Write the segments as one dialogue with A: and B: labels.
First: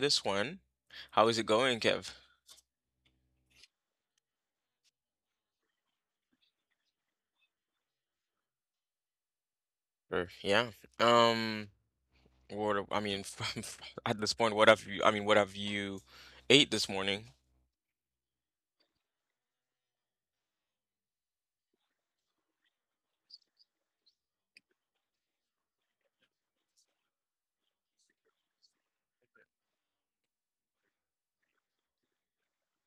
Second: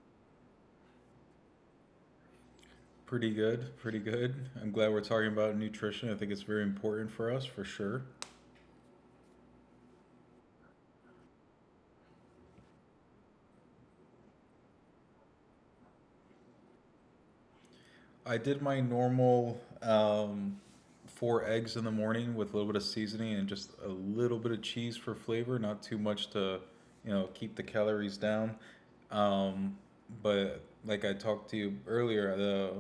A: this one. How is it going, Kev?
B: Pretty good, pretty good. I'm glad we're talking about nutrition. I think it's very important for us for sure.
A: Sure. Yeah. Um. What? I mean, at this point, what have you? I mean, what have you ate this morning?
B: I did my normal four eggs in the morning with a little bit of seasoning and just a little bit of cheese for flavor, not too much to, you know, keep the calories down. Um, but like I talked to you earlier, the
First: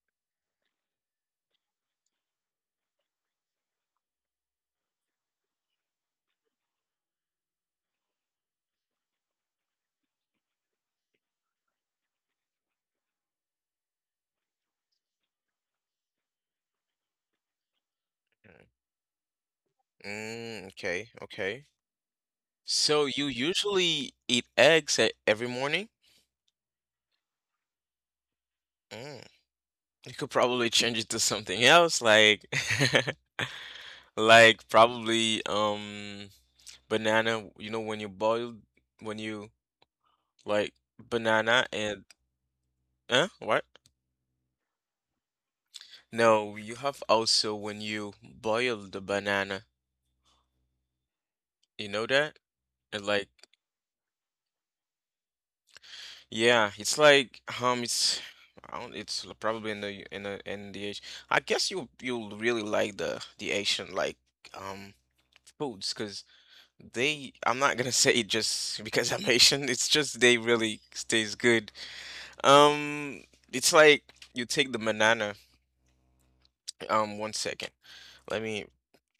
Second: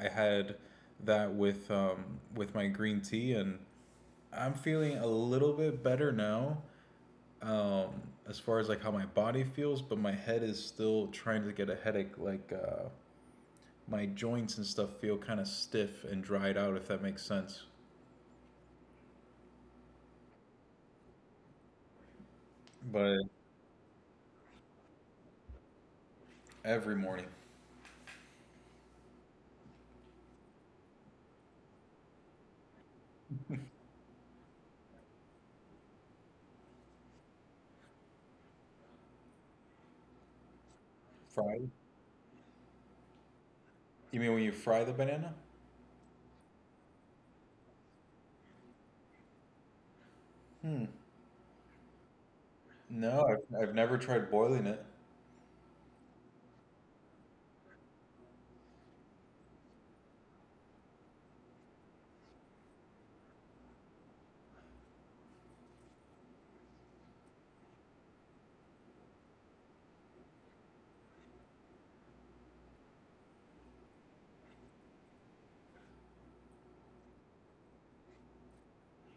B: I had that with my green tea and I'm feeling a little bit better now. um, as far as like how my body feels, but my head is still trying to get a headache. Like my joints and stuff feel kind of stiff and dried out, if that makes sense.
A: Mm, okay. Okay. So
B: But
A: you usually eat eggs every morning?
B: every morning,
A: Mm. You could probably change it to something else, like like probably banana. You know when you like banana
B: fry.
A: and huh? What?
B: You mean when you fry the banana?
A: No, you have also when you boil the banana.
B: Hmm.
A: You know that? And
B: No,
A: like
B: I've never tried boiling it.
A: yeah, it's like it's I don't. It's probably in the I guess you'll really like the Asian like um foods, cause they, I'm not gonna say just because I'm Haitian. It's just they really stays good. Um, it's like you take the banana. One second. Let me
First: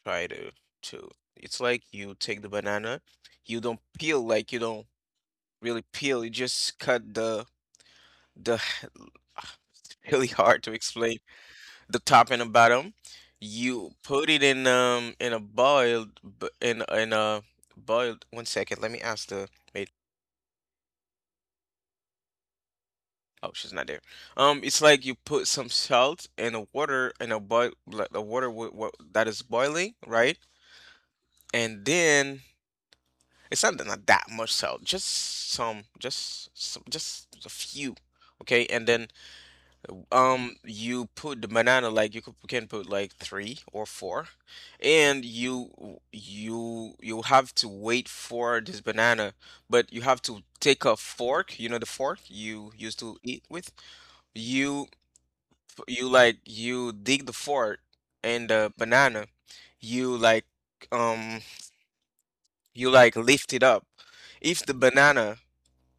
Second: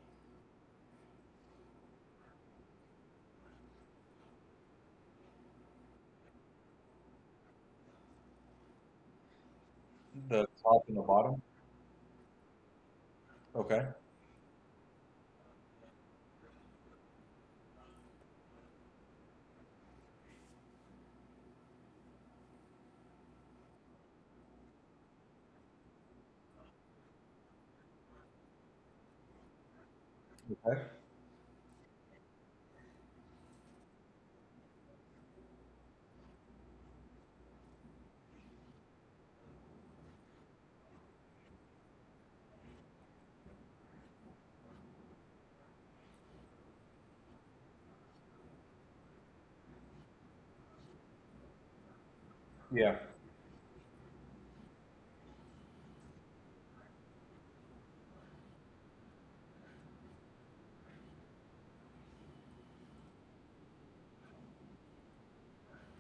A: try to. It's like you take the banana. You don't peel like you don't really peel. You just cut the. It's really
B: The
A: hard to
B: top and the
A: explain.
B: bottom.
A: The top and the bottom.
B: Okay.
A: You put it in a in a boiled. One second. Let me ask the maid. Oh, she's not there. It's like you put some salt in a water in a boil like the water w w that is boiling, right?
B: Okay.
A: And then it's not that much salt, just some, just a few, okay? And then you put the banana like you can put like three or four, and you have to wait for this banana, but you have to take a fork, you know the fork you
B: Yeah.
A: used to eat with. You you like you dig the fort and the banana you like um you like lift it up if the banana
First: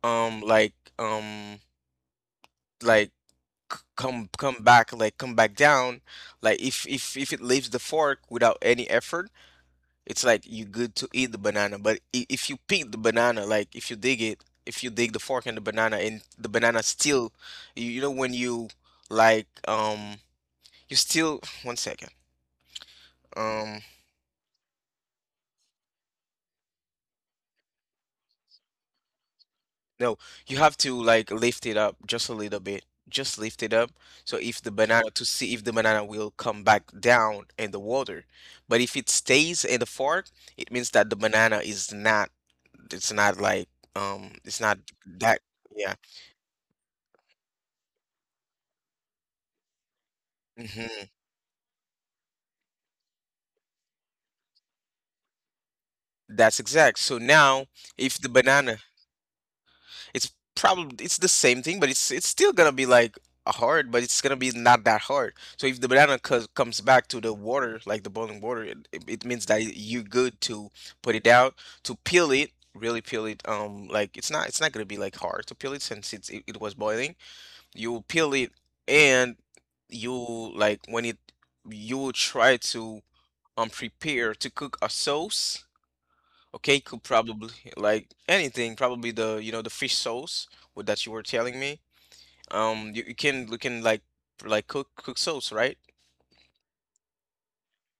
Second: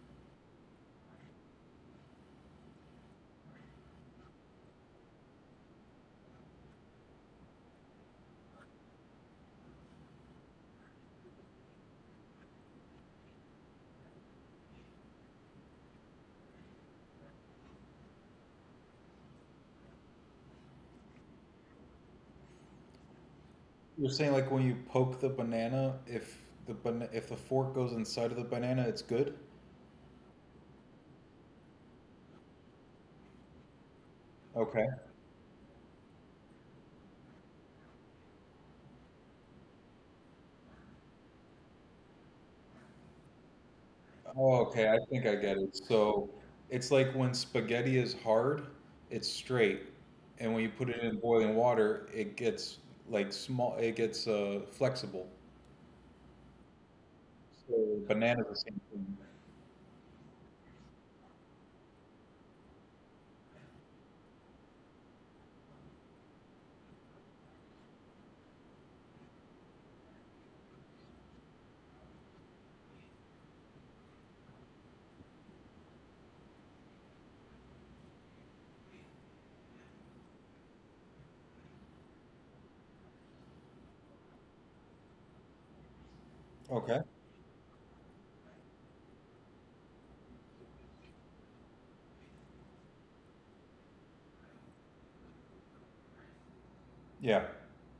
A: um like um like come back like come back down like if it leaves the fork without any effort, it's like you good to eat the banana, but if you pick the banana, like if you dig the fork and the banana still you know when you like um you still one second um
B: You're saying like when you poke the banana, if if the fork goes inside of the banana, it's good.
A: No, you have to like lift it up just a little bit. Just lift it up. So if the
B: Okay.
A: banana to see if the banana will come back down in the water. But if it stays in the fork, it means that the banana is not like
B: Oh,
A: it's not
B: okay, I think I
A: that.
B: get it.
A: Yeah.
B: So it's like when spaghetti is hard, it's straight, and when you put it
A: hmm
B: in boiling water, it gets like small, it gets flexible.
A: That's exact. So now,
B: So
A: if the
B: bananas the
A: banana
B: same thing.
A: It's probably it's the same thing, but it's still gonna be like a hard, but it's gonna be not that hard. So if the banana co comes back to the water, like the boiling water, it means that you're good to put it out, to peel it, really peel it. Like it's not gonna be like hard to peel it since it was boiling. You will peel it and you like when it you will try to prepare to cook a sauce. Okay,
B: Okay.
A: could probably like anything, probably the you know the fish sauce with that you were telling me. You can like cook sauce, right?
B: Yeah.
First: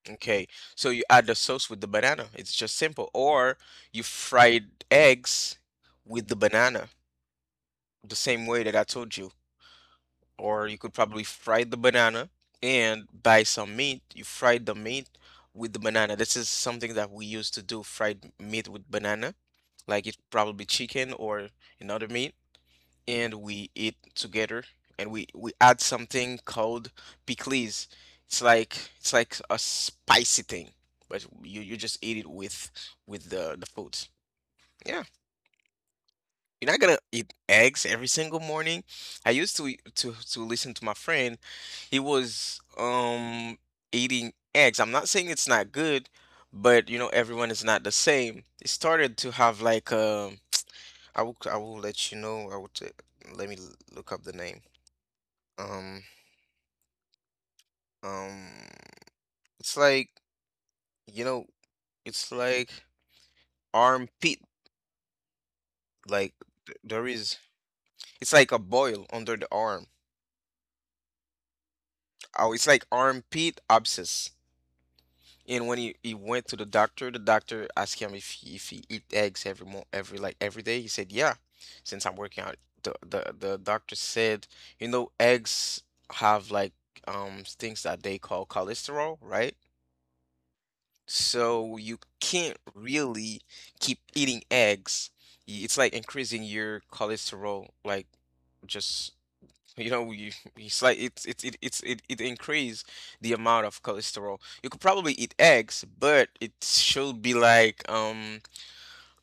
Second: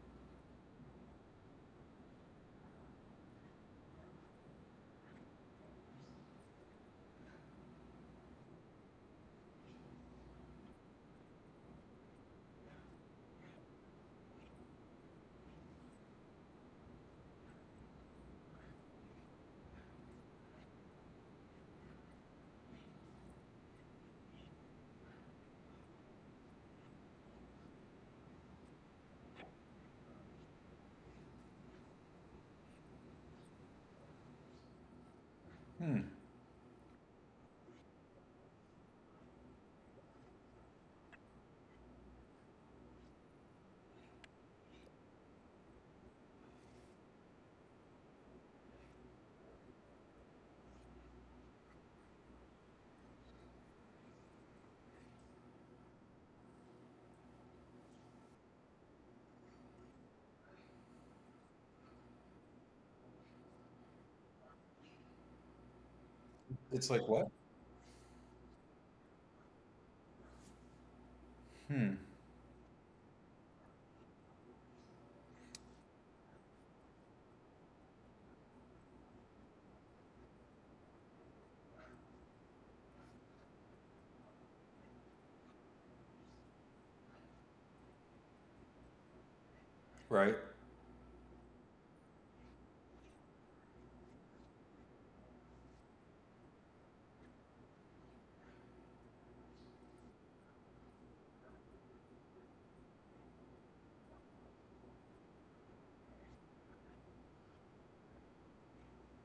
A: Okay, so you add the sauce with the banana. It's just simple. Or you fried eggs with the banana, the same way that I told you. Or you could probably fry the banana and buy some meat. You fry the meat with the banana. This is something that we used to do, fried meat with banana. Like it's probably chicken or another meat, and we eat together, and we add something called pickles. It's like a spicy thing, but you just eat it with the food. Yeah,
B: Hmm.
A: you're not gonna eat eggs every single morning. I used to listen to my friend. He was eating eggs. I'm not saying it's not good, but you know everyone is not the same. It started to have like. I will let you know. Let me look up the name. Um, um, it's like, you know, it's like armpit. Like, th-
B: It's like
A: there
B: what?
A: is, it's like a boil under the arm.
B: Hmm.
A: Oh, it's like armpit abscess. And when he went to the doctor asked him if he eat eggs every mo every like every day. He said, yeah. Since I'm working out, the doctor said, you know, eggs have like things that they call cholesterol, right?
B: Right.
A: So you can't really keep eating eggs. It's like increasing your cholesterol, like just you know, it's like it's it, it increase the amount of cholesterol. You could probably eat eggs, but it should be like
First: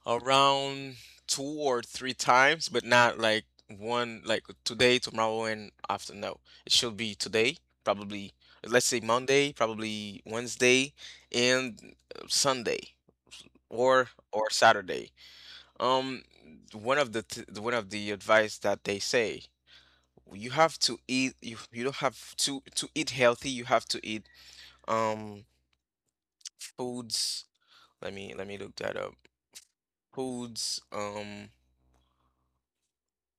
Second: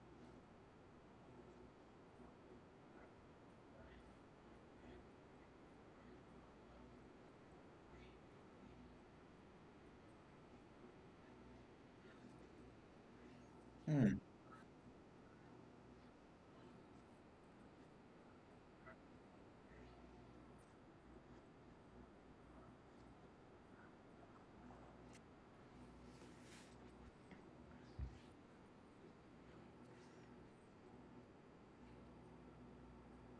A: around two or three times, but not like one, like today, tomorrow, and after. No, it should be today, probably let's say Monday, probably Wednesday, and Sunday or
B: Hmm.
A: or Saturday. Um, one of the advice that they say you don't have to eat healthy. You have to eat um foods. Let me look that up. Foods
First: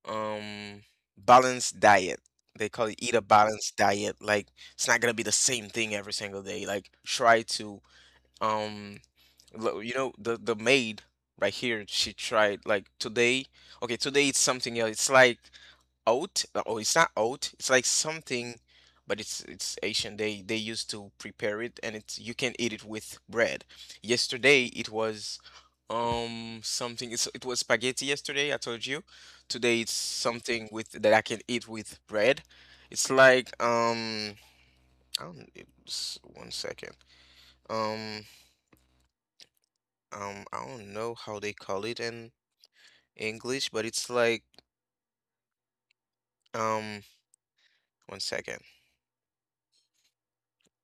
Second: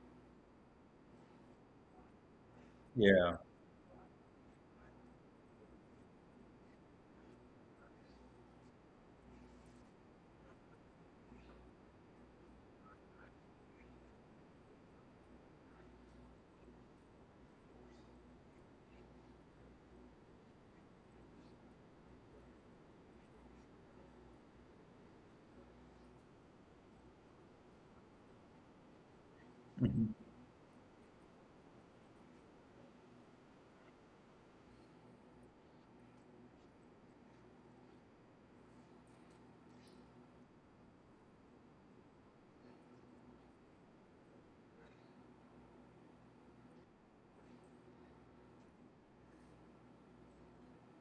A: um balanced diet. They call it eat a
B: Yeah.
A: balanced diet. Like it's not gonna be the same thing every single day. Like try to um you know, the maid right here, she tried like today. Okay, today it's something else. It's like oat. Oh, it's not oat. It's like something, but it's Asian. They used to prepare it, and it's you can eat it with bread. Yesterday it was something. It was spaghetti yesterday. I told you. Today it's
B: Mhm.
A: something with that I can eat with bread. It's like I don't. One second. Um I don't know how they call it in English, but it's like um one second.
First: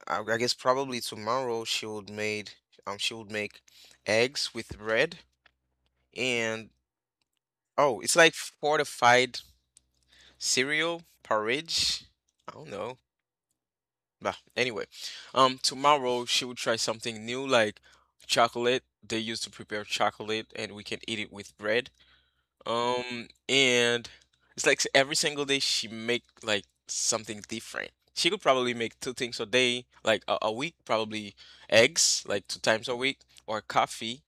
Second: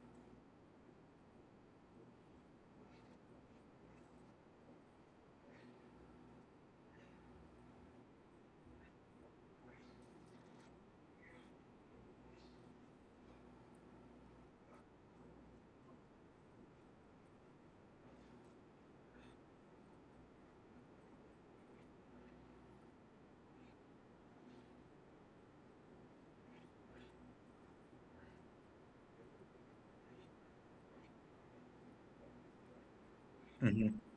A: I guess probably tomorrow she would make eggs with bread, and oh it's like fortified cereal porridge. I don't know. But anyway, tomorrow she would try something new like chocolate. They used to prepare chocolate and we can eat it with bread. And it's like every single day she make like something different. She could probably make two things a day, like a week, probably eggs, like two times a week, or
B: Mhm.
A: coffee,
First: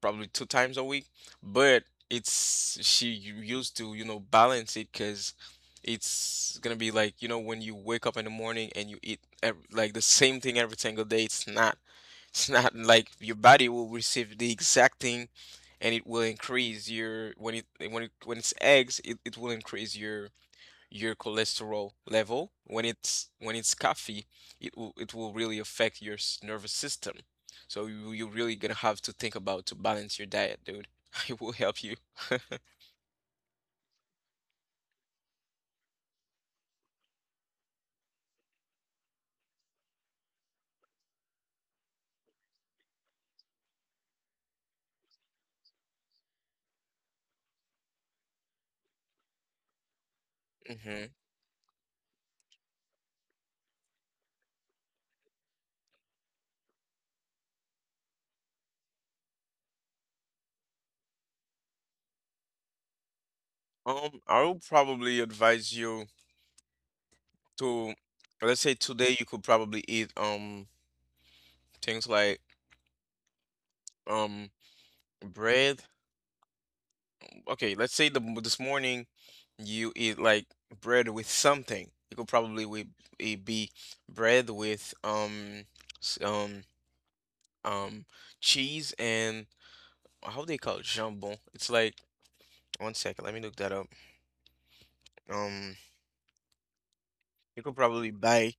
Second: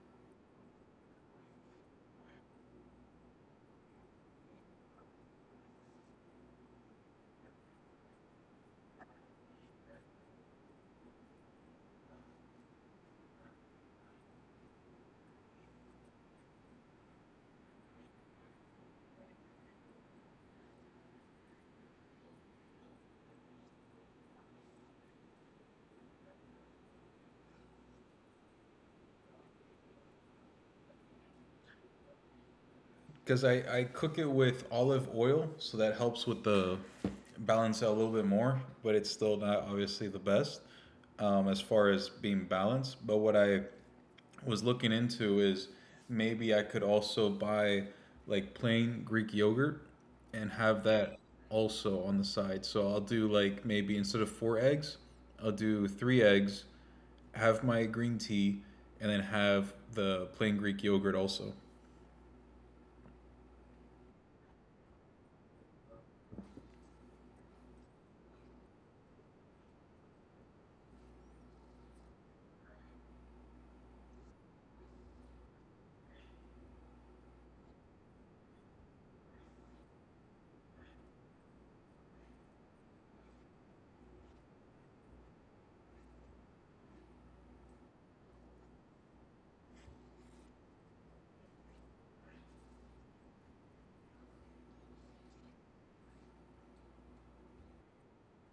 A: probably two times a week. But it's she used to, you know, balance it, because it's gonna be like, you know, when you wake up in the morning and you eat ev like the same thing every single day, it's not like your body will receive the exact thing, and it will increase your when it's eggs, it will increase your cholesterol level. When it's coffee, it will really affect your nervous system. So you really gonna have to think about to balance your diet, dude. It will help you.
B: Because I cook it with olive oil, so that helps with the balance out a little bit more, but it's still not obviously the best as far as being balanced. But what I was looking into is maybe I could also buy like plain Greek yogurt and have
A: hmm
B: that also on the side. So I'll do like maybe instead of four eggs, I'll do three eggs, have my green tea, and then have the plain Greek yogurt also.
A: I would probably advise you to, let's say today you could probably eat things like um bread. Okay, let's say the this morning you eat like bread with something. It could probably with it be bread with s- um um cheese and how they call it jambon. It's like one second, let me look that up. Um, you could probably buy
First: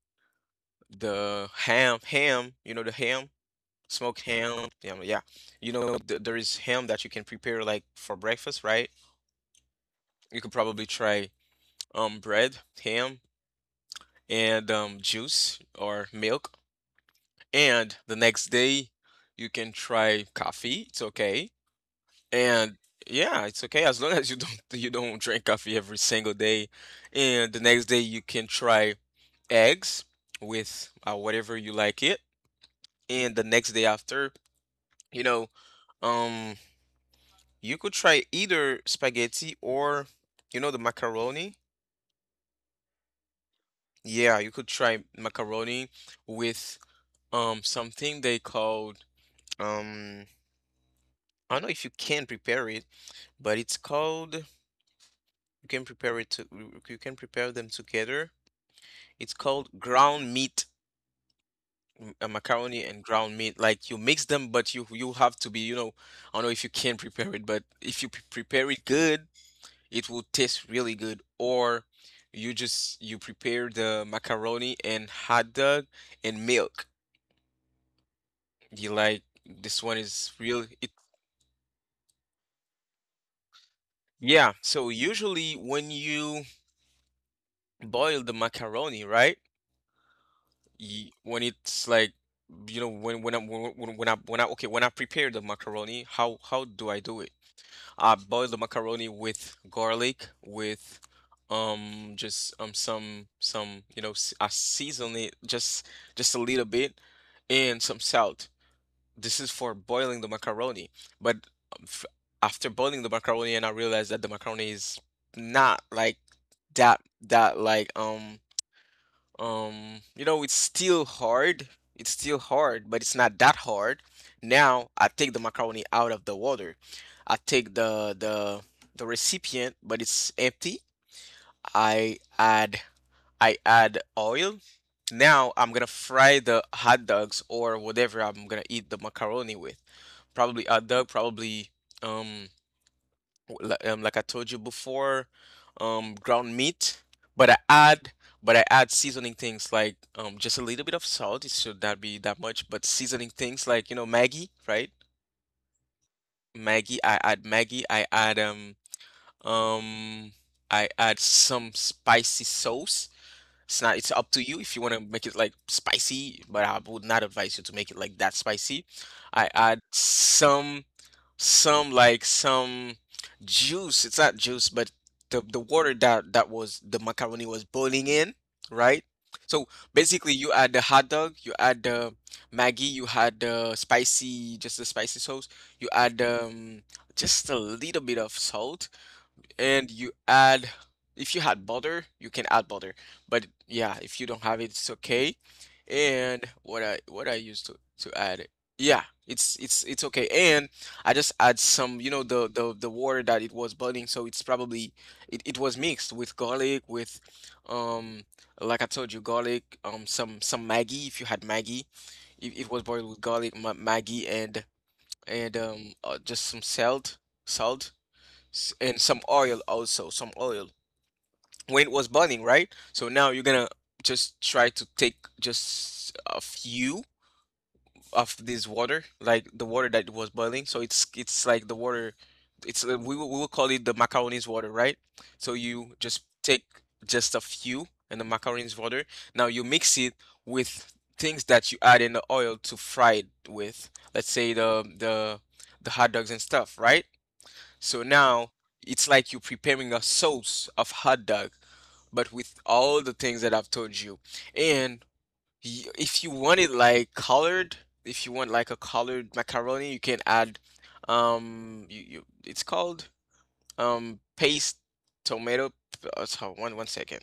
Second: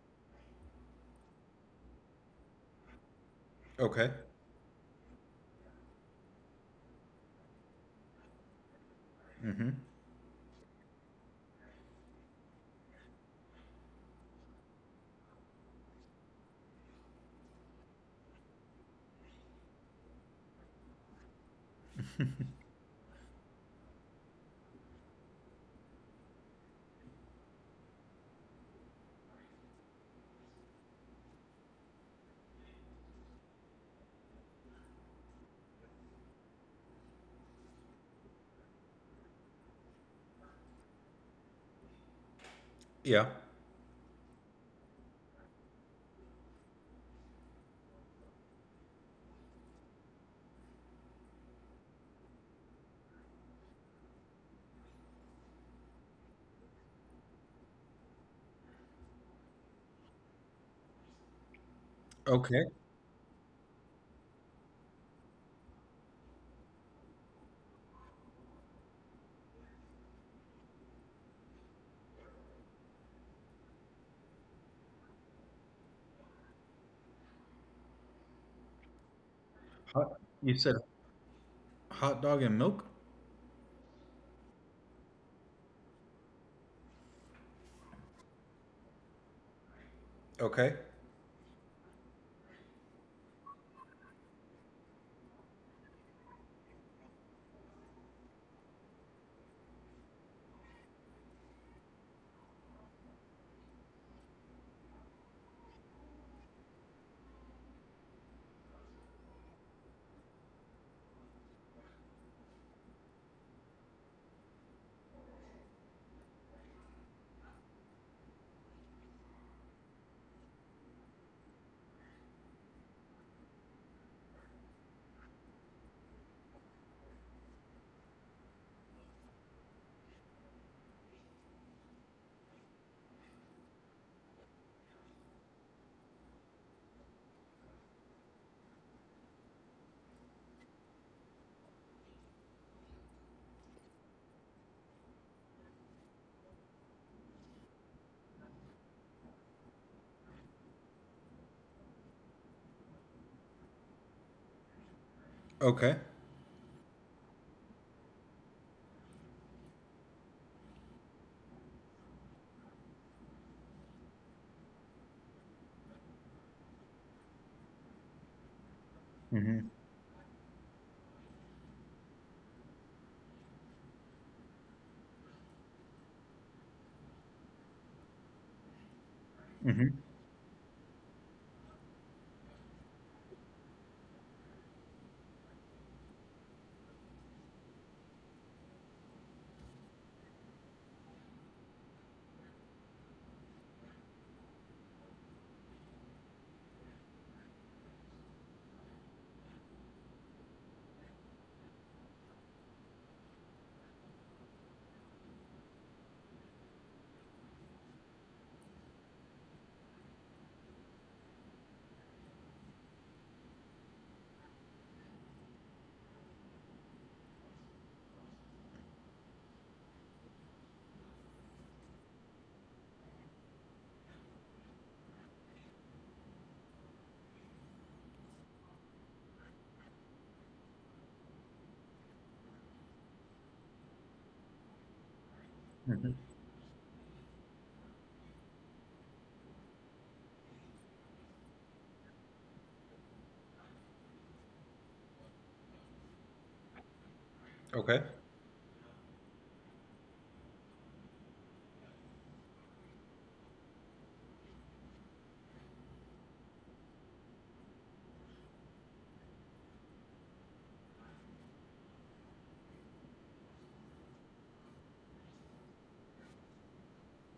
A: the ham, You know the ham,
B: Okay.
A: smoked ham. Yeah, yeah. You know th there is ham that you can prepare like for breakfast, right?
B: Mm-hmm.
A: You could probably try bread, ham, and juice or milk. And the next day, you can try coffee. It's okay. And yeah, it's okay as long as you don't drink coffee every single day. And the next day, you can try eggs with whatever you like it. And the next day after, you know, um, you could try either spaghetti or you know the macaroni.
B: Yeah.
A: Yeah, you could try macaroni with something they called. Um, I don't know if you can prepare it, but it's called you can prepare them together. It's called ground meat,
B: Okay.
A: macaroni and ground meat. Like you mix them, but you have to be, I don't know if you can prepare it, but if you prepare it good, it will taste really good. Or you just you prepare the macaroni and hot dog and milk. You like this one
B: Hot,
A: is
B: you
A: real
B: said
A: it
B: hot dog and milk?
A: yeah, so usually when you boil the macaroni, right?
B: Okay.
A: y- when it's like when I okay When I prepare the macaroni, how do I do it? I boil the macaroni with garlic, with just some I season it just a little bit and some salt. This is for boiling the macaroni. But um, f- after boiling the macaroni, and I realized that the macaroni is not like that that like you know, it's still hard. It's still hard, but it's not that hard. Now I take the macaroni out of the water. I take the recipient, but it's empty. I add I add oil. Now I'm gonna fry the hot dogs or whatever I'm gonna eat the macaroni with. Probably hot dog, probably um like I told you before, ground meat, but I add seasoning things like just a little bit of salt. It should not be that much, but seasoning things like, Maggie, right?
B: Okay.
A: Maggie, I add Maggie. Um I add some spicy sauce. It's not. It's up to you if you want to make it like spicy, but I would not advise you to make it like that spicy. I
B: Mm-hmm.
A: add some, some juice. It's not juice, but the water that that was the macaroni was boiling in, right? So
B: Mm-hmm.
A: basically, you add the hot dog, you add the Maggi, you add the spicy, just the spicy sauce. You add just a little bit of salt, and you add, if you had butter you can add butter, but yeah, if you don't have it it's okay. And what I used to add it, yeah, it's it's okay. And I just add some, the water that it was boiling, so it's probably, it was mixed with garlic, with um like I told you, garlic, some Maggi if you had Maggi, it was boiled with garlic ma Maggi, and just some salt, salt and some oil also, some oil, when it was burning, right? So now you're gonna just try to take just a few of this water, like the water that was boiling. So it's like the water. It's we will call it the macaroni's water, right? So you
B: Mm-hmm.
A: just take just a few and the macaroni's water. Now you mix it with things that you add in the oil to fry it with. Let's say the hot dogs and stuff, right?
B: Okay.
A: So now it's like you're preparing a sauce of hot dog, but with all the things that I've told you. And if you want it like colored, if you want like a colored macaroni, you can add you, you it's called paste tomato, so one one second.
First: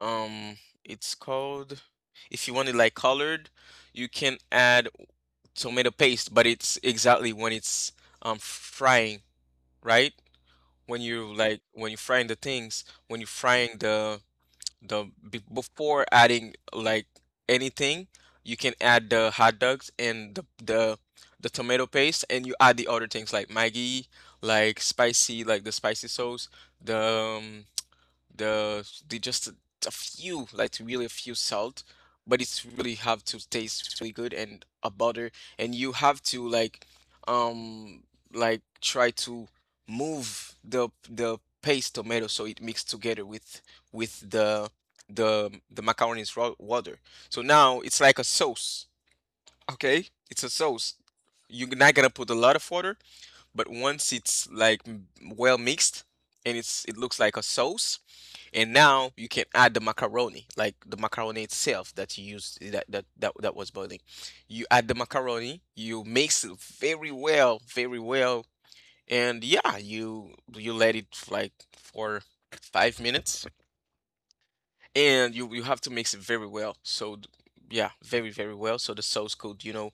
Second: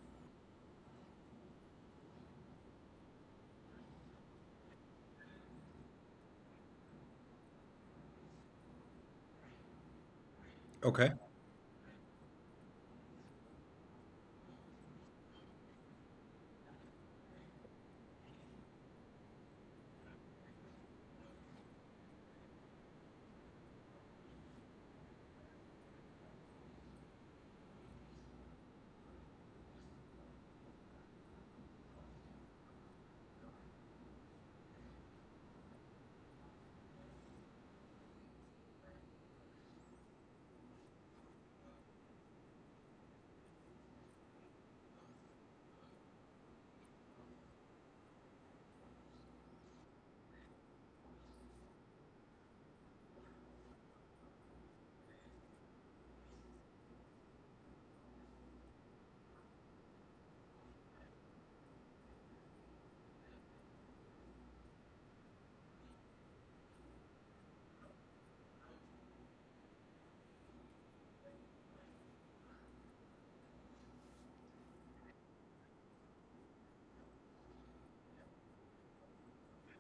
A: Um it's called, if you want it like colored, you can add tomato paste, but it's exactly when it's frying, right?
B: Okay.
A: When you frying the things, when you frying the be- before adding like anything, you can add the hot dogs and the tomato paste, and you add the other things like Maggi, like spicy, like the spicy sauce, the um, the they just a few, like really a few salt, but it's really have to taste really good, and a butter, and you have to like um try to move the paste tomato so it mixed together with with the the macaroni's water. So now it's like a sauce, okay? It's a sauce. You're not gonna put a lot of water, but once it's well mixed, and it looks like a sauce, and now you can add the macaroni, like the macaroni itself that you used that was boiling. You add the macaroni, you mix it very well, very well, and yeah, you let it like for 5 minutes, and you have to mix it very well. So yeah, very very well. So the sauce could,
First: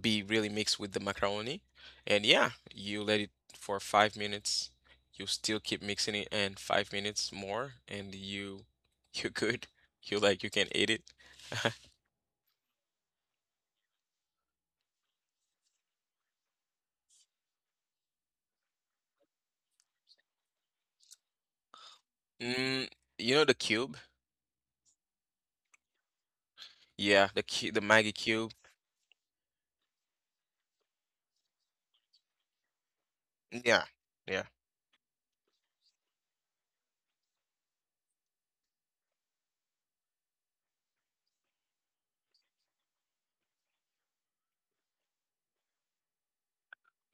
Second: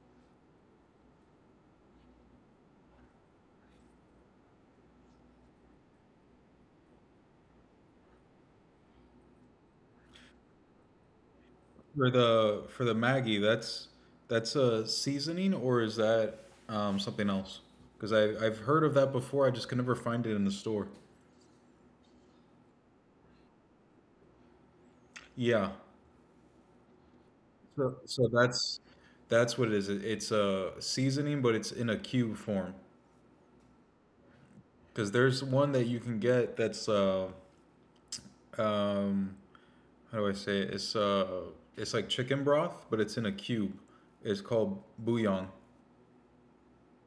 A: be really mixed with the macaroni. And yeah, you let it for 5 minutes. You still keep mixing it, and 5 minutes more, and you you're good. You, like you can eat it.
B: For the Maggie, that's a seasoning or is that something else? Because I I've heard of that before. I just can never find it in the store.
A: Mm, you know the cube?
B: Yeah.
A: Yeah, the
B: So
A: Maggie
B: so
A: cube.
B: that's what it is. It- It's a seasoning, but it's in a cube form.
A: Yeah. Yeah.
B: Because there's one that you can get that's um how do I say it? It's like chicken broth, but it's in a cube. It's called bouillon.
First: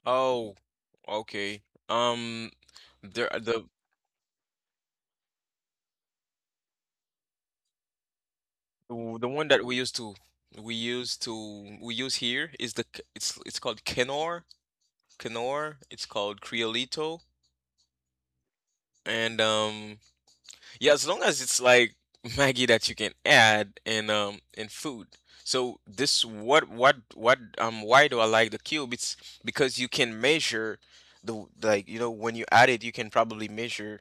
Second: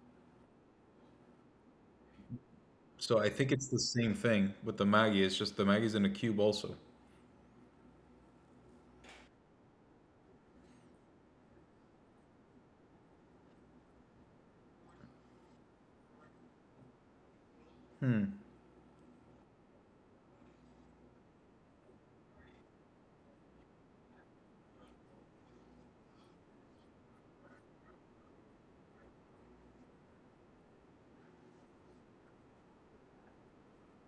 A: Oh, okay. Um
B: So I think
A: the
B: it's the same thing with the maggi. It's just the Maggie's in a cube also.
A: the one that we used to we use here is the it's called Knorr. Knorr. It's called Creolito. And yeah, as long as it's like Maggie that you can add in food. So, this what why do I like the cube? It's because you can measure the like you know when you add it, you can probably measure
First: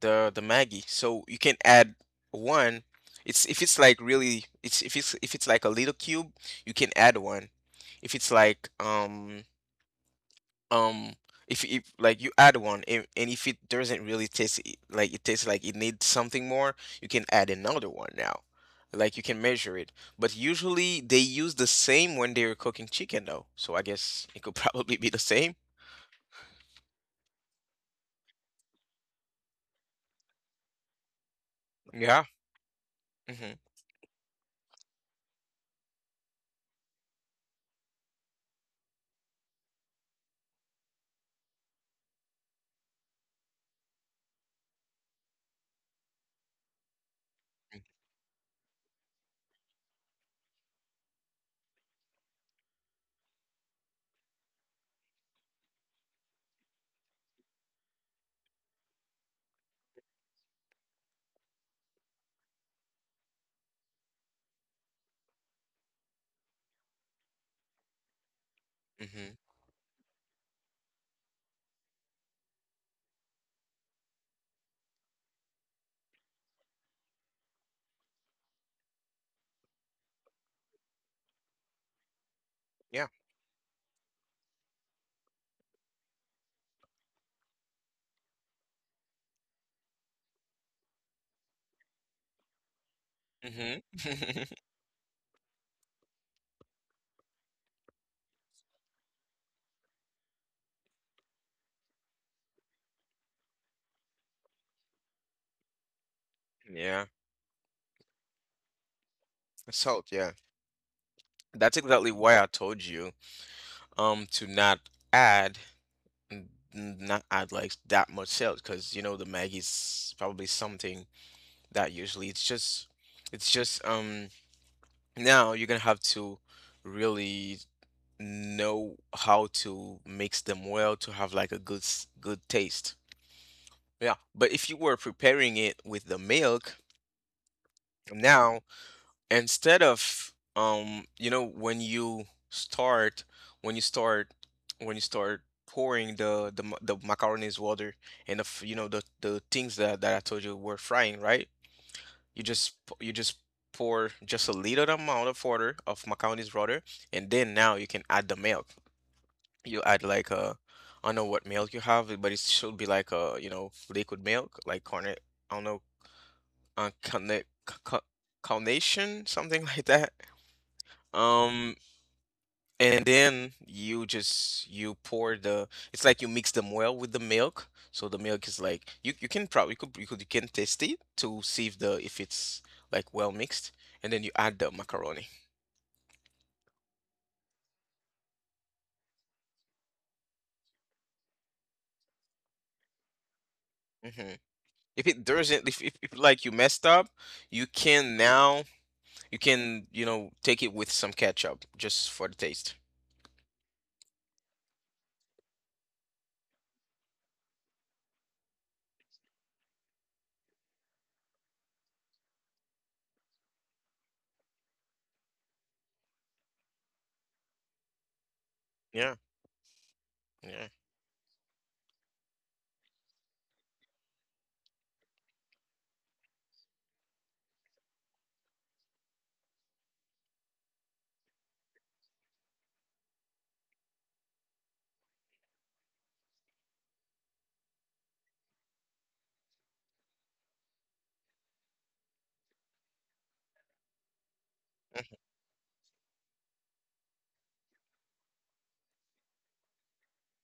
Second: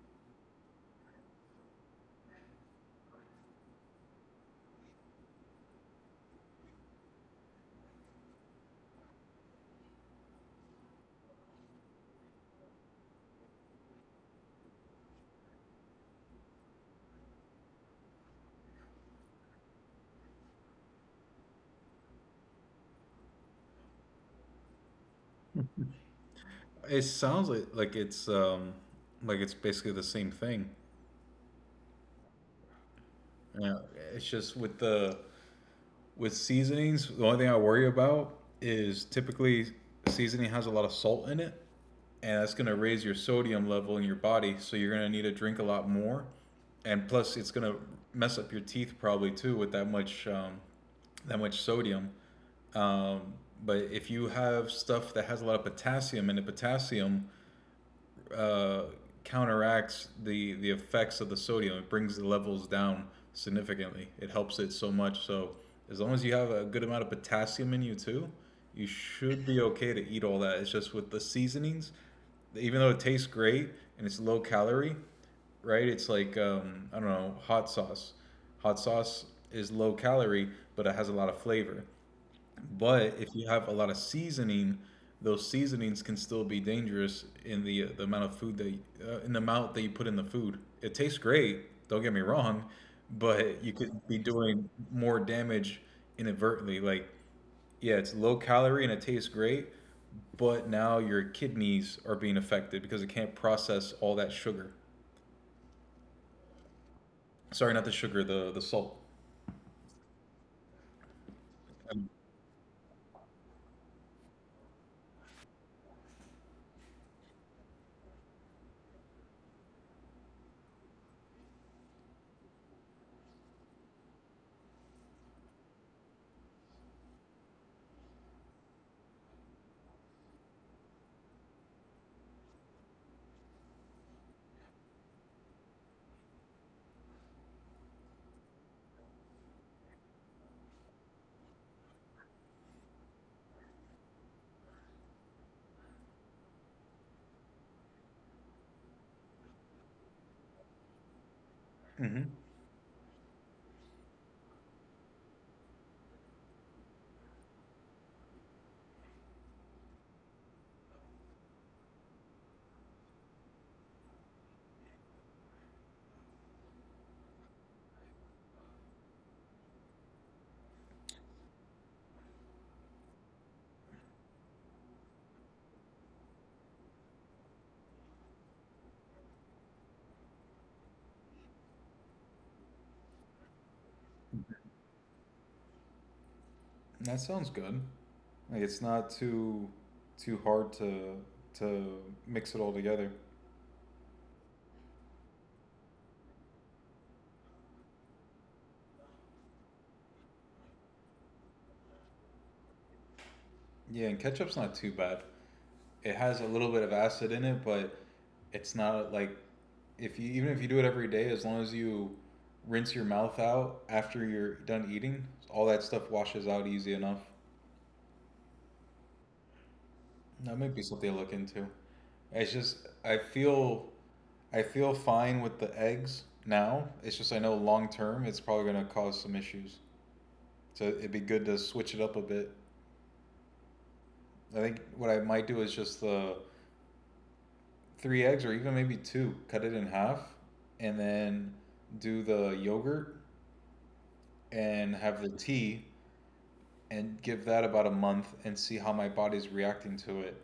A: the Maggie. So you can add one. It's If it's like really, it's if it's like a little cube, you can add one. If it's um if like, you add one, and if it doesn't really tastes like it needs something more, you can add another one. Now, like you can measure it, but usually they use the same when they're cooking chicken though, so I guess it could probably be the same.
B: It sounds like it's basically the same thing.
A: Yeah, mm-hmm.
B: Yeah, it's just with the with seasonings, the only thing I worry about is typically seasoning has a lot of salt in it, and that's going to raise your sodium level in your body. So you're going to need to drink a lot more, and plus it's going to mess up your teeth probably too with that much that much sodium. Um, but if you have stuff that has a lot of potassium in it, potassium uh, counteracts the effects of the sodium. It brings the levels down significantly. It helps it so much. So as long as you have a good amount of potassium in you too, you
A: Mm-hmm.
B: should be okay to eat all that. It's just with the seasonings, even though it tastes great and it's low calorie, right? It's like I don't know, hot sauce. Hot sauce is low calorie, but it has a lot of flavor.
A: Yeah,
B: But if you have a lot of seasoning, those seasonings can still be dangerous in the amount of food that in the amount that you put in the food. It tastes great, don't get me wrong, but you could be
A: mm-hmm.
B: doing more damage inadvertently. Like, yeah, it's low calorie and it tastes great, but now your kidneys are being affected because it can't process all that sugar.
A: Yeah.
B: Sorry, not the sugar, the salt.
A: Salt, yeah, that's
B: Um,
A: exactly why I told you to not add, n- not add like that much sales, because, the Maggie's probably something that usually, it's just now you're gonna have to really know how to mix them well to have like a good, good taste. Yeah, but if you were preparing it with the milk, now, instead of, when you start, when you start when you start pouring the macaroni's water, and the f- you know the things that, I told you were frying, right?
B: mhm.
A: You just pour just a little amount of water, of macaroni's water, and then now you can add the milk. You add like a, I don't know what milk you have, but it should be like a, liquid milk, like cornet, I don't know, uh, carnet, ca- ca- carnation something like that. um And then you just you pour the it's like you mix them well with the milk. So the milk is like, you can probably you could you could you can taste it to see if the if it's like well mixed. And then you add the macaroni.
B: That sounds good. Like it's not too too hard to mix it all together.
A: Hmm. If it doesn't, if like you messed up, you can now, you can, take it with some ketchup just for the taste.
B: Yeah, and ketchup's not too bad. It has a little bit of acid in it, but it's not like if you even if you do it every day, as long as you rinse your mouth out after you're done eating, all that stuff washes out easy enough.
A: Yeah.
B: That
A: Yeah.
B: might be something to look into. It's just I feel I feel fine with the eggs now. It's just I know long term it's probably gonna cause some issues. So it'd be good to switch it up a bit. I think what I might do is just the three eggs or even maybe two, cut it in half, and then do the yogurt and
A: Mhm.
B: have the tea and give that about a month and see how my body's reacting to it.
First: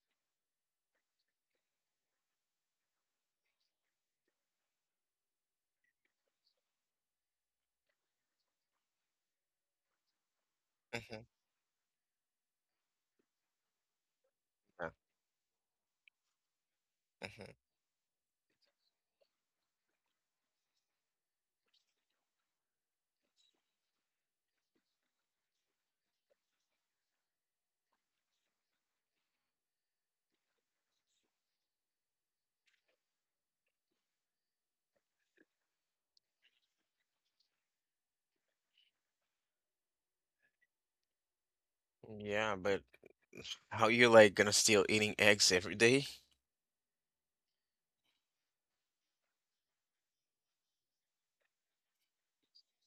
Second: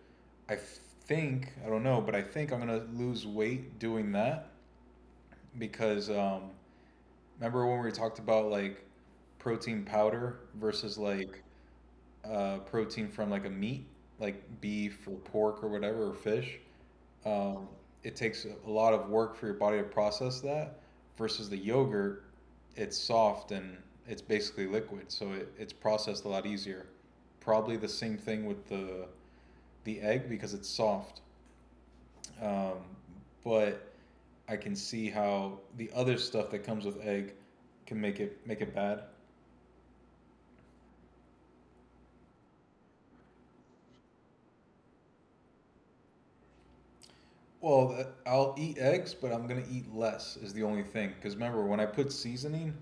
B: I think, I don't know, but I think I'm going to lose weight doing that because remember when we talked about like protein powder versus
A: Mhm.
B: like protein from like a meat, like
A: Yeah.
B: beef or pork or whatever or fish.
A: Mhm.
B: Um, it takes a lot of work for your body to process that. Versus the yogurt, it's soft and it's basically liquid, so it's processed a lot easier. Probably the same thing with the egg because it's soft. Um, but I can see how the other stuff that comes with egg can make it bad.
A: Yeah, but how you like gonna still eating eggs every day?
B: Well, I'll eat eggs, but I'm gonna eat less is the only thing. Cause remember, when I put seasoning,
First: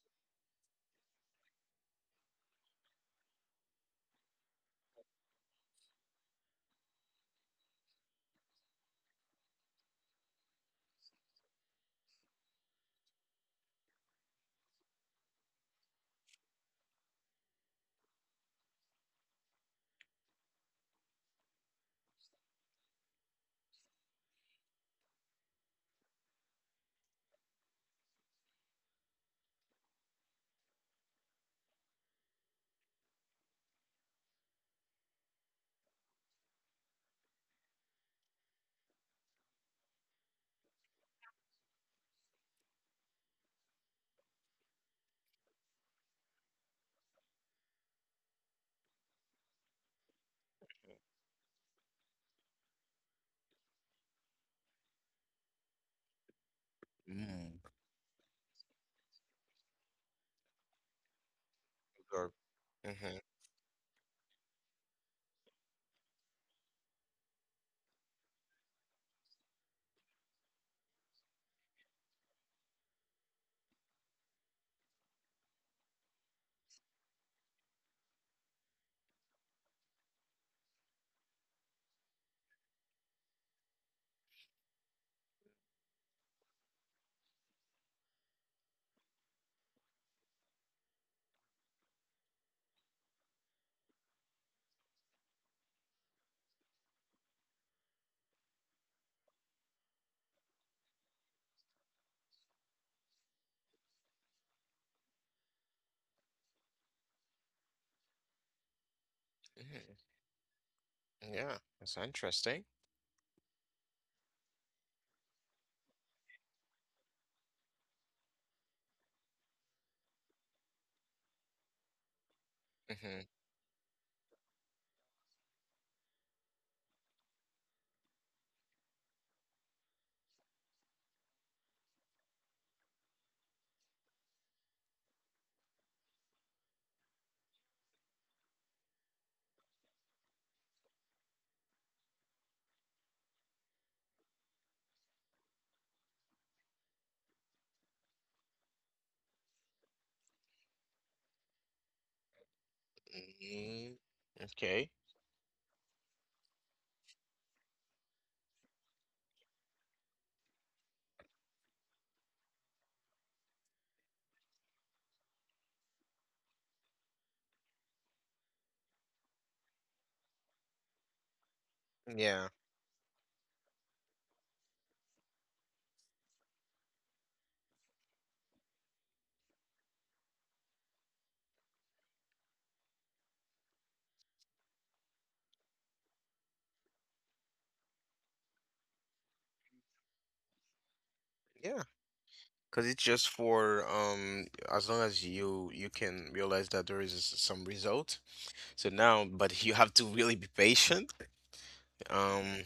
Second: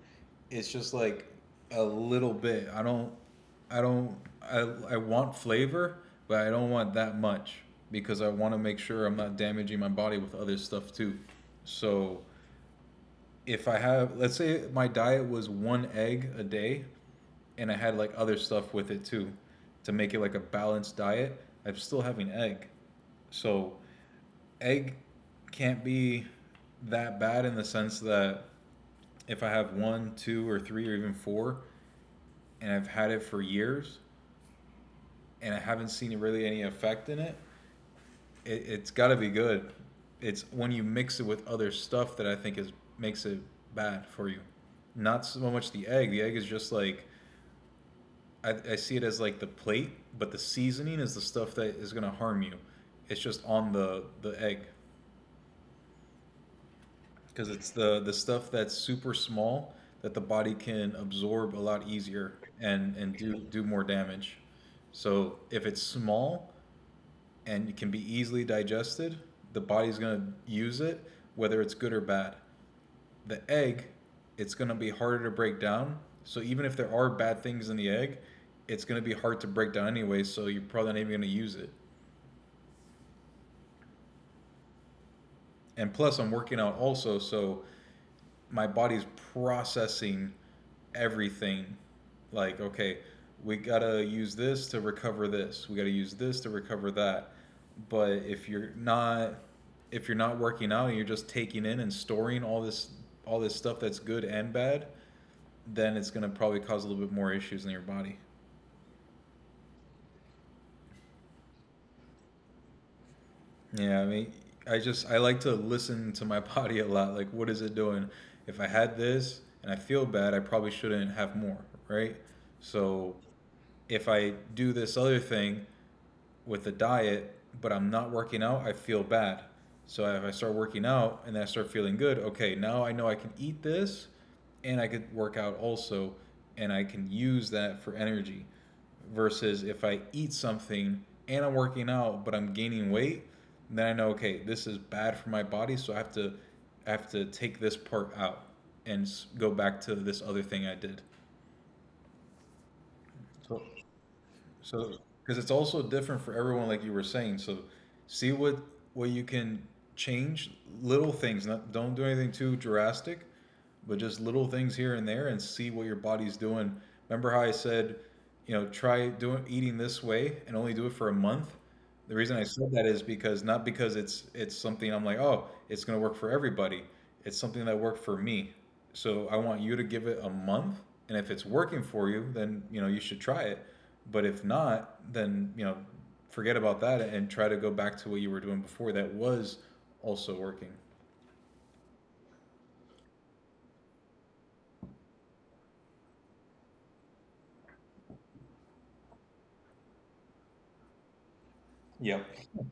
B: it's just like a little bit. I don't, I I want flavor, but I don't want that much because I want to make sure I'm not damaging my body with other stuff too. So if I have, let's say my diet was one egg a day, and I had like other stuff with it too, to make it like a balanced diet, I'm still having egg. So egg can't be that bad in the sense that if I have one, two, or three, or even four, and I've had it for years and I haven't seen really any effect in it, it it's got to be good. It's when you mix it with other stuff that I think is makes it bad for you. Not so much the egg. The egg is just like I see it as like the plate, but the seasoning is the stuff that is gonna harm you. It's just on the egg. Because
A: Mm.
B: it's the stuff that's super small that the body can absorb a lot easier
A: Or-
B: and
A: Mm-hmm.
B: do more damage. So if it's small and it can be easily digested, the body's gonna use it whether it's good or bad. The egg, it's gonna be harder to break down. So even if there are bad things in the egg, it's gonna be hard to break down anyway. So you're probably not even gonna use it. And plus, I'm working out also, so my body's processing everything. Like, okay, we gotta use this to recover this. We gotta use this to recover that. But if you're not working out and you're just taking in and storing all this stuff that's good and bad, then it's gonna probably cause a little bit more issues in your body.
A: Hmm. Yeah, that's interesting.
B: Yeah, I mean, I like to listen to my body a lot. Like, what is it doing? If I had this and I feel bad, I probably shouldn't have more, right? So
A: Mm-hmm.
B: if I do this other thing with the diet, but I'm not working out, I feel bad. So if I start working out and I start feeling good, okay, now I know I can eat this and I could work out also and I can use that for energy. Versus if I eat something and I'm working out but I'm gaining weight, then I know okay, this is bad for my body, so I have to take this part out and go back to this other thing I did. So
A: Mm-hmm, okay.
B: so, because it's also different for everyone, like you were saying. So, see what you can change, little things. Not don't do anything too drastic, but just little things here and there, and see what your body's doing. Remember how I said, you know, try doing eating this way and only do it for a month. The reason I
A: Yeah.
B: said that is because not because it's something I'm like, oh, it's gonna work for everybody. It's something that worked for me. So I want you to give it a month, and if it's working for you, then you know you should try it. But if not, then you know forget about that and try to go back to what you were doing before that was also working.
A: Yeah. Because it's just for, as long as you can realize that there is some result. So now, but you have to really be patient.
B: Yep,
A: Um.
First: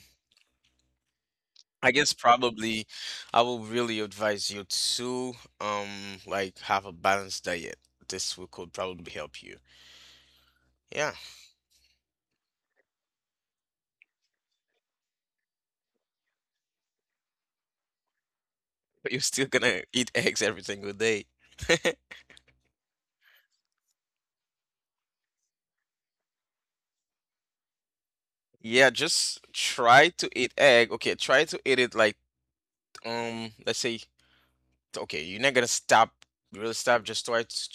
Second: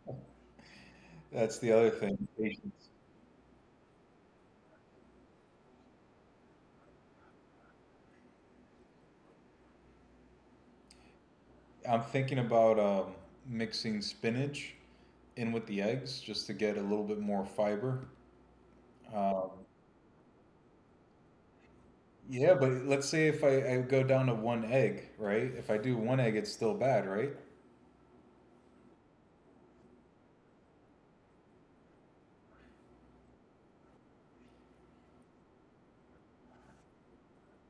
B: that's the other
A: I guess
B: thing.
A: probably
B: Patience.
A: I will really advise you to, um like, have a balanced diet. This will could probably help you. Yeah,
B: I'm thinking about mixing spinach in with the eggs just to get a little bit more fiber.
A: but you're still
B: Um,
A: gonna eat eggs every single day.
B: Yeah, but let's say if I go down to one egg, right? If I do one egg, it's still bad, right?
A: Yeah, just try to eat egg. Okay, try to eat it like, let's say, okay, you're not gonna stop, really stop. Just try to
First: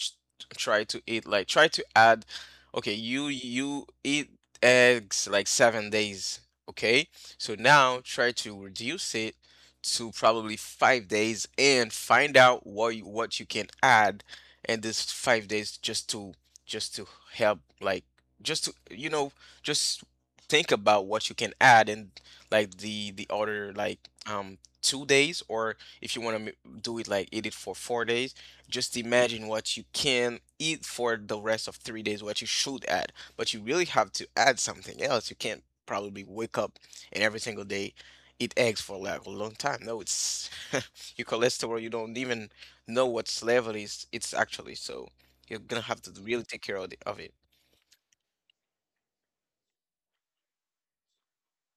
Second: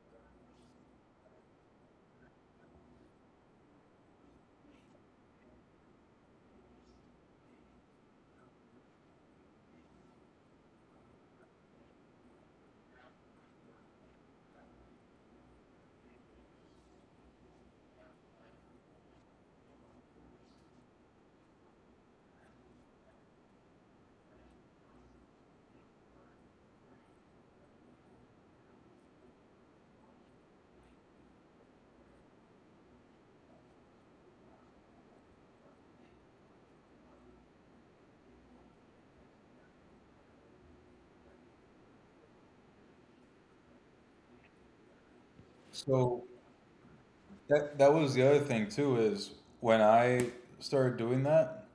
A: try to eat like try to add. Okay, you eat eggs like 7 days. Okay, so now try to reduce it to probably 5 days, and find out what you can add in this 5 days, just to, just to help like just to you know just think about what you can add in, like the other, like, 2 days, or if you want to do it like, eat it for 4 days. Just imagine what you can eat for the rest of 3 days, what you should add. But you really have to add something else. You can't probably wake up and every single day eat eggs for like a long time. No, it's your cholesterol. You don't even know what level is it's actually. So you're gonna have to
B: So
A: really take care of it.
B: that was the other thing too is when I started doing that,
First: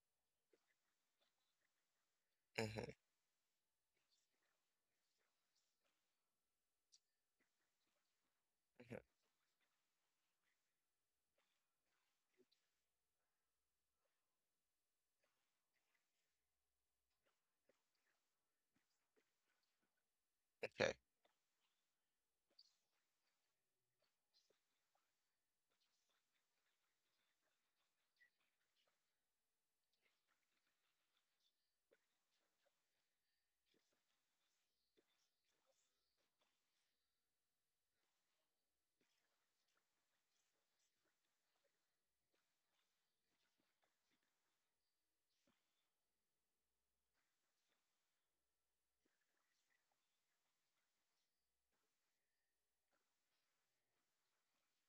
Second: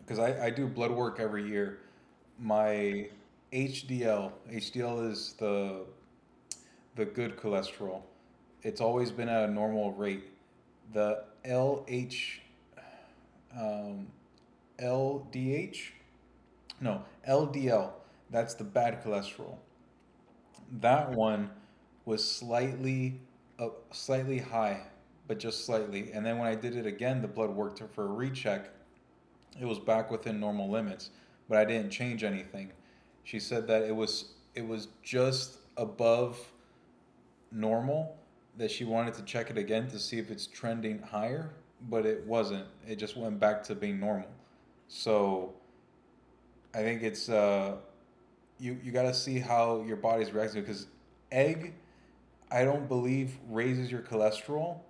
B: because I do blood work every year,
A: Hmm.
B: my HDL, HDL is the good cholesterol. It's always been at a normal rate. The LH, um, LDH, no, LDL, that's the bad cholesterol. That one was slightly slightly high, but just slightly. And then when I did it again, the blood worked for a recheck. It was back within normal limits, but I didn't change anything. She said that it was just above normal, that she wanted to check it again to see if it's trending higher, but it wasn't. It just went back to being normal. So I think it's you got to see how your body's reacting because egg I don't believe raises your cholesterol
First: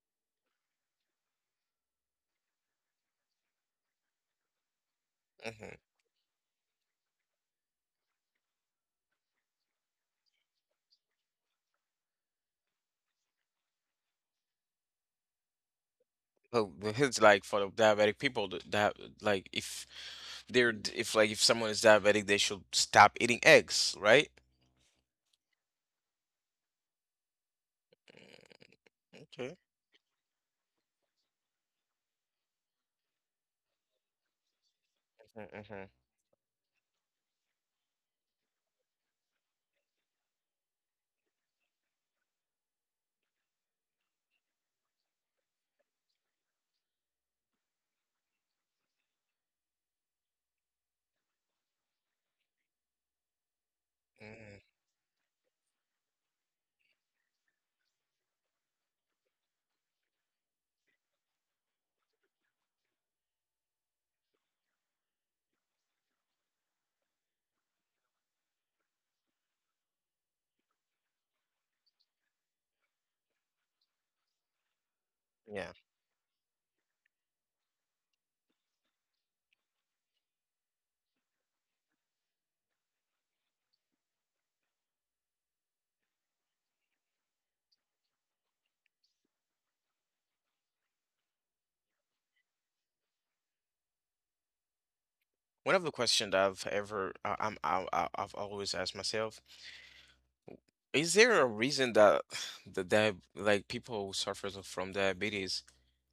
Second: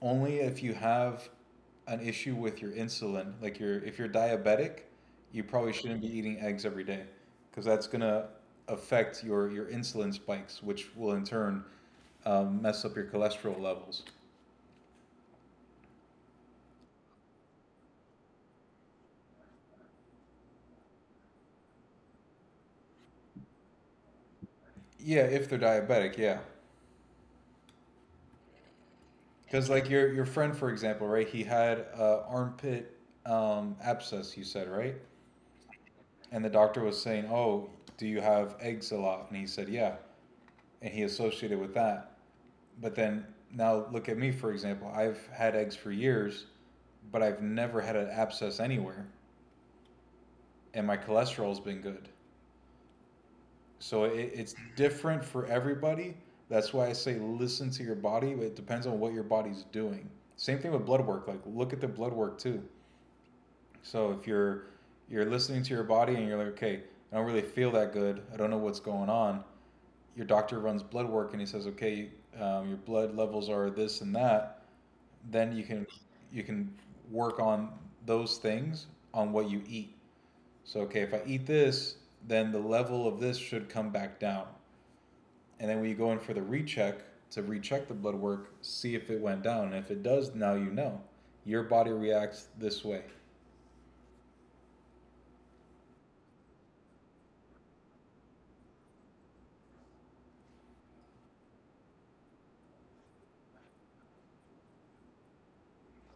B: only if you have an issue with your insulin. Like you're if you're diabetic, you probably
A: Hmm.
B: shouldn't be eating eggs every day because that's gonna affect your insulin spikes, which will in turn mess up your cholesterol levels.
A: Well, but it's like for the diabetic people like, if they're d- if like, if someone is diabetic, they should stop eating eggs, right?
B: Yeah, if they're diabetic, yeah.
A: Okay.
B: Because like your friend, for example, right? He had a armpit abscess. You said right,
A: Mm-hmm.
B: and the doctor was saying, "Oh, do you have eggs a lot?" And he said, "Yeah," and he associated with that. But then now look at me, for example. I've had eggs for years, but I've never had an abscess anywhere, and my cholesterol's been good. So it's
A: Hmm.
B: different for everybody. That's why I say listen to your body. It depends on what your body's doing. Same thing with blood work. Like look at the blood work too. So if you're listening to your body and you're like, okay, I don't really feel that good. I don't know what's going on. Your doctor runs blood work and he says, okay, your blood levels are this and that, then you
A: Yeah.
B: can you can work on those things on what you eat. So okay, if I eat this, then the level of this should come back down. And then when you go in for the recheck to recheck the blood work, see if it went down. And if it does, now you know. Your body reacts this way.
A: One of the questions I've ever I, I'm I- I've always asked myself, is there a reason that the di like people who suffer from diabetes,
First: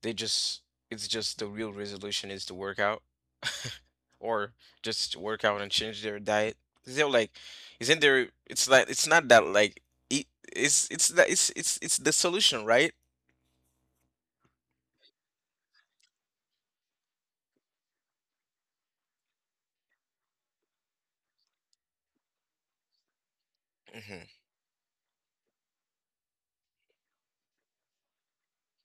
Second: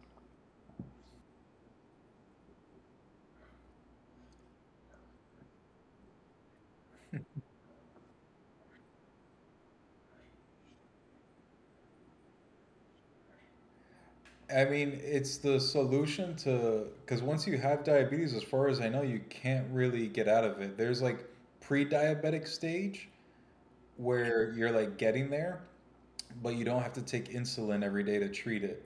A: they just, it's just, the real resolution is to work out, or just work out and change their diet? Is there, like, isn't there, it's like, it's not that, like, it. It's it's the solution, right?
B: I mean, it's the solution to because once you have diabetes, as far as I know, you can't really get out of it. There's like pre-diabetic stage where you're like getting there, but you don't have to take insulin every day to treat it.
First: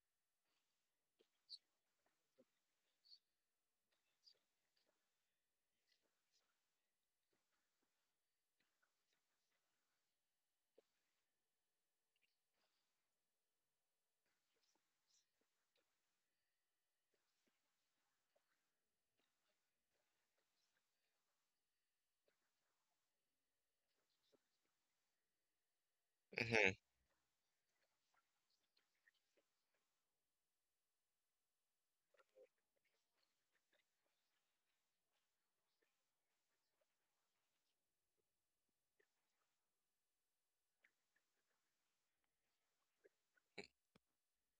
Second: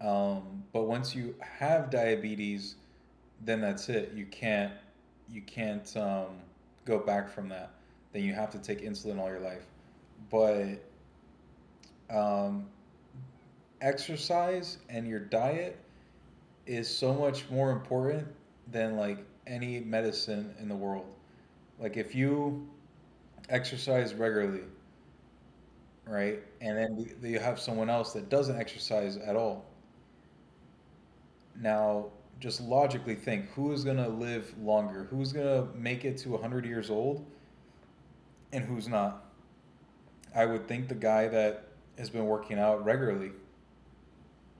B: But once you have diabetes, then that's it. You can't go back from that. Then you have to take insulin all your life. But um, exercise and your diet is so much more important than like any medicine in the world. Like if you exercise regularly, right, and
A: Hmm.
B: then you have someone else that doesn't exercise at all. Now, just logically think who is going to live longer? Who's going to make it to 100 years old and who's not? I would think the guy that has been working out regularly.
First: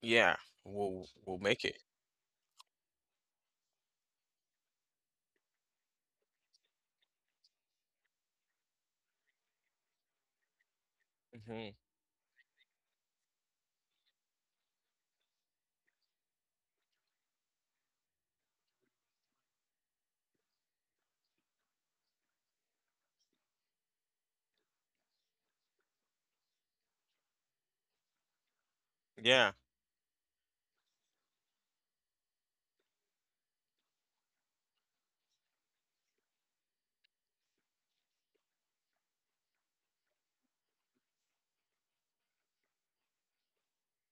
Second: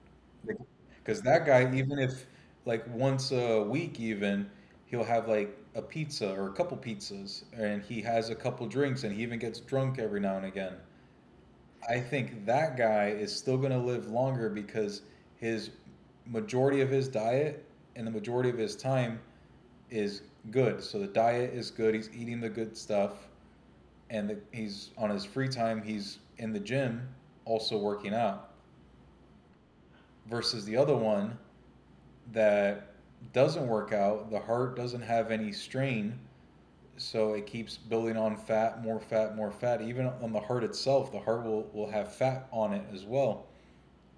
A: Yeah, we'll
B: Because
A: we'll
B: that
A: make
B: guy,
A: it.
B: even if like once a week, even he'll have like a pizza or a couple pizzas and he has a couple drinks and he even gets drunk every now and again.
A: Hmm.
B: I think that guy is still going to live longer because his majority of his diet and the majority of his time is good. So the diet is good. He's eating the good stuff, and he's on his free time. He's in the gym, also working out.
A: Yeah,
B: Versus the other one that doesn't work out. The heart doesn't have any strain, so it keeps building on fat, more fat, more fat. Even on the heart itself, the heart will have fat on it as well.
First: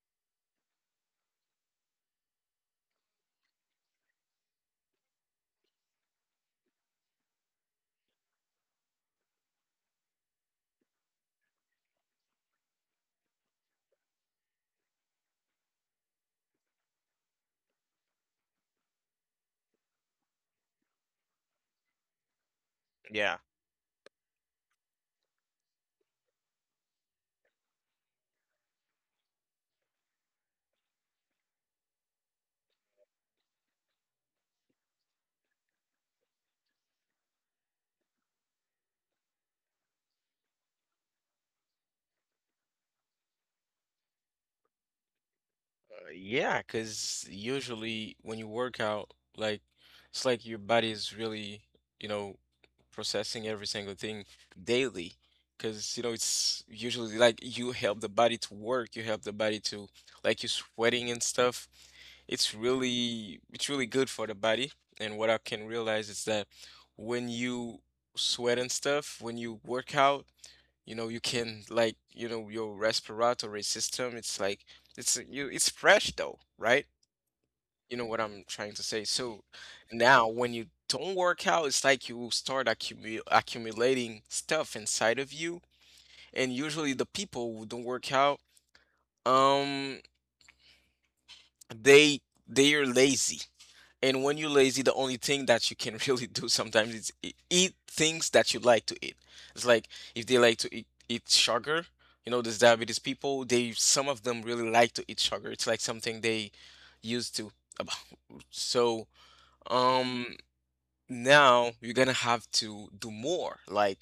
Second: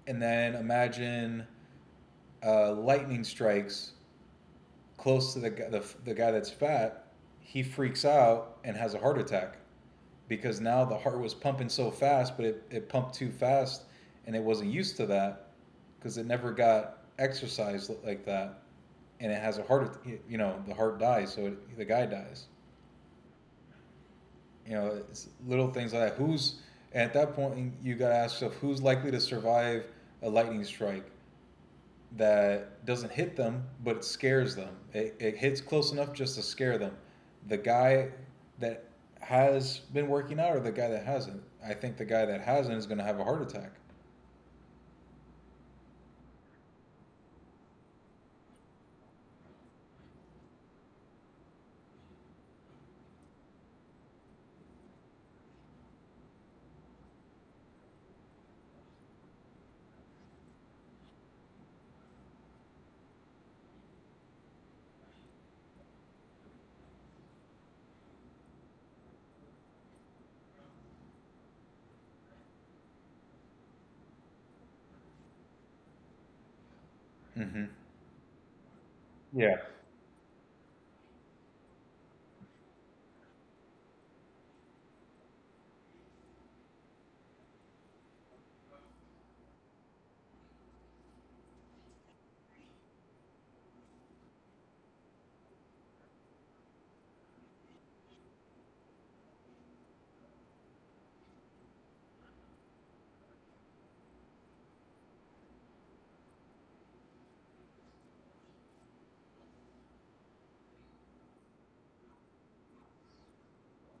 B: And then imagine lightning strikes close to the, the guy that's fat. He freaks out and has a heart attack because now the heart was pumping so fast, but it pumped too fast and it wasn't used to that because it never got exercised like that. And it has a heart, you know, the heart dies, so the guy dies.
A: yeah,
B: You know, it's little things like that. Who's at that point you got to ask yourself who's likely to survive a lightning strike that doesn't hit them, but it scares them. It hits close enough just to scare them. The guy that has been working out or the guy that hasn't, I think the guy that hasn't is going to have a heart attack.
A: yeah. Because usually when you work out, like, it's like your body is really, you know, processing every single thing daily. Because, it's usually like, you help the body to work, you help the body to, like, you sweating and stuff. It's really good for the body. And what I can realize is that when you sweat and stuff, when you work out, you can, like, your respiratory system, it's like, it's you it's fresh though, right?
B: Mm-hmm.
A: You know what I'm trying to say, so
B: Yeah.
A: now when you don't work out, it's like you start accumulating stuff inside of you, and usually the people who don't work out, um they they are lazy. And when you're lazy, the only thing that you can really do sometimes is eat things that you like to eat. It's like if they like to eat sugar. These diabetes people, they some of them really like to eat sugar. It's like something they used to. ab- So, um, now you're gonna have to do more. Like,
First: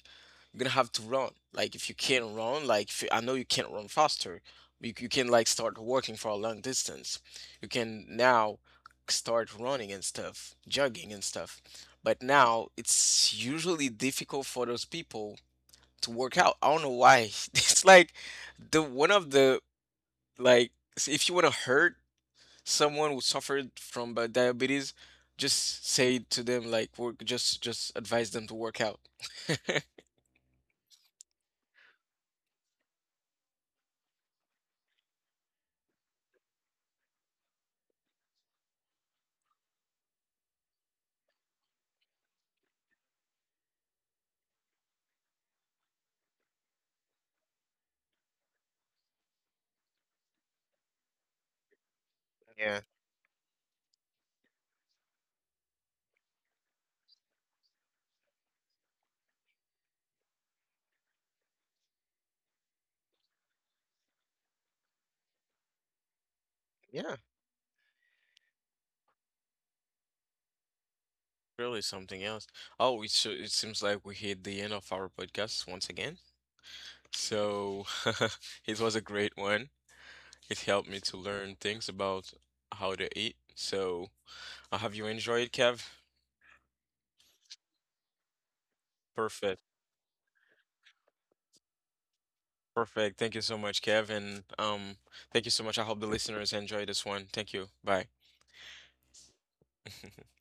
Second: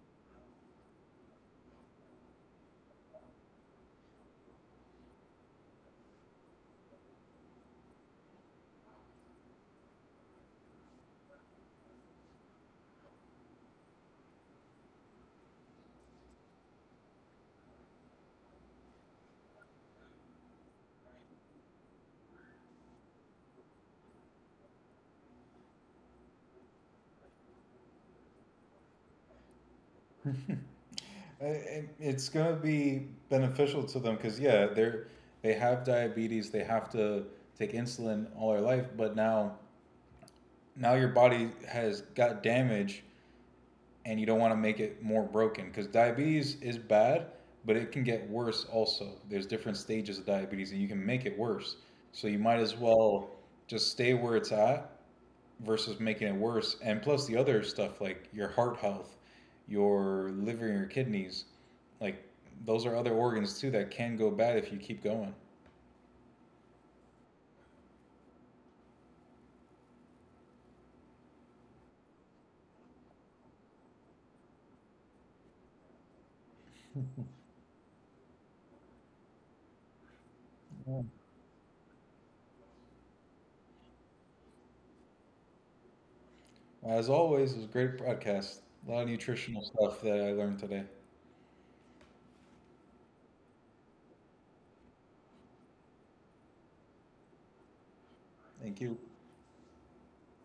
A: you're gonna have to run. Like if you can't run, like, if you, I know you can't run faster, you can, like, start working for a long distance. You can now start running and stuff, jogging and stuff. But now it's usually difficult for those people to work out. I don't know why. It's like the one of the like if you want to hurt someone who suffered from, diabetes, just say to them, just advise them to work out.
B: It's going to be beneficial to them because, yeah, they're, they have diabetes, they have to take insulin all their life, but now now your body has got damage and you don't want to make it more broken because diabetes is bad, but it can get worse also. There's different stages of diabetes, and you can make it worse. So you might as well just stay where it's at versus making it worse. And plus the other stuff like your heart health, your liver, your kidneys, like those are other organs too that can go bad if you keep going.
A: Yeah. Really something else. Oh, it so it seems like we hit the end of our podcast once again. So it was a great one. It helped
B: Yeah.
A: me to learn things about how to eat. So, have you enjoyed, Kev?
B: As always, it was a great podcast. A lot of nutritional
A: Perfect.
B: stuff that I learned today.
A: Perfect. Thank you so much, Kev. And, thank you so much. I hope the listeners enjoy this one. Thank you. Bye.
B: Thank you.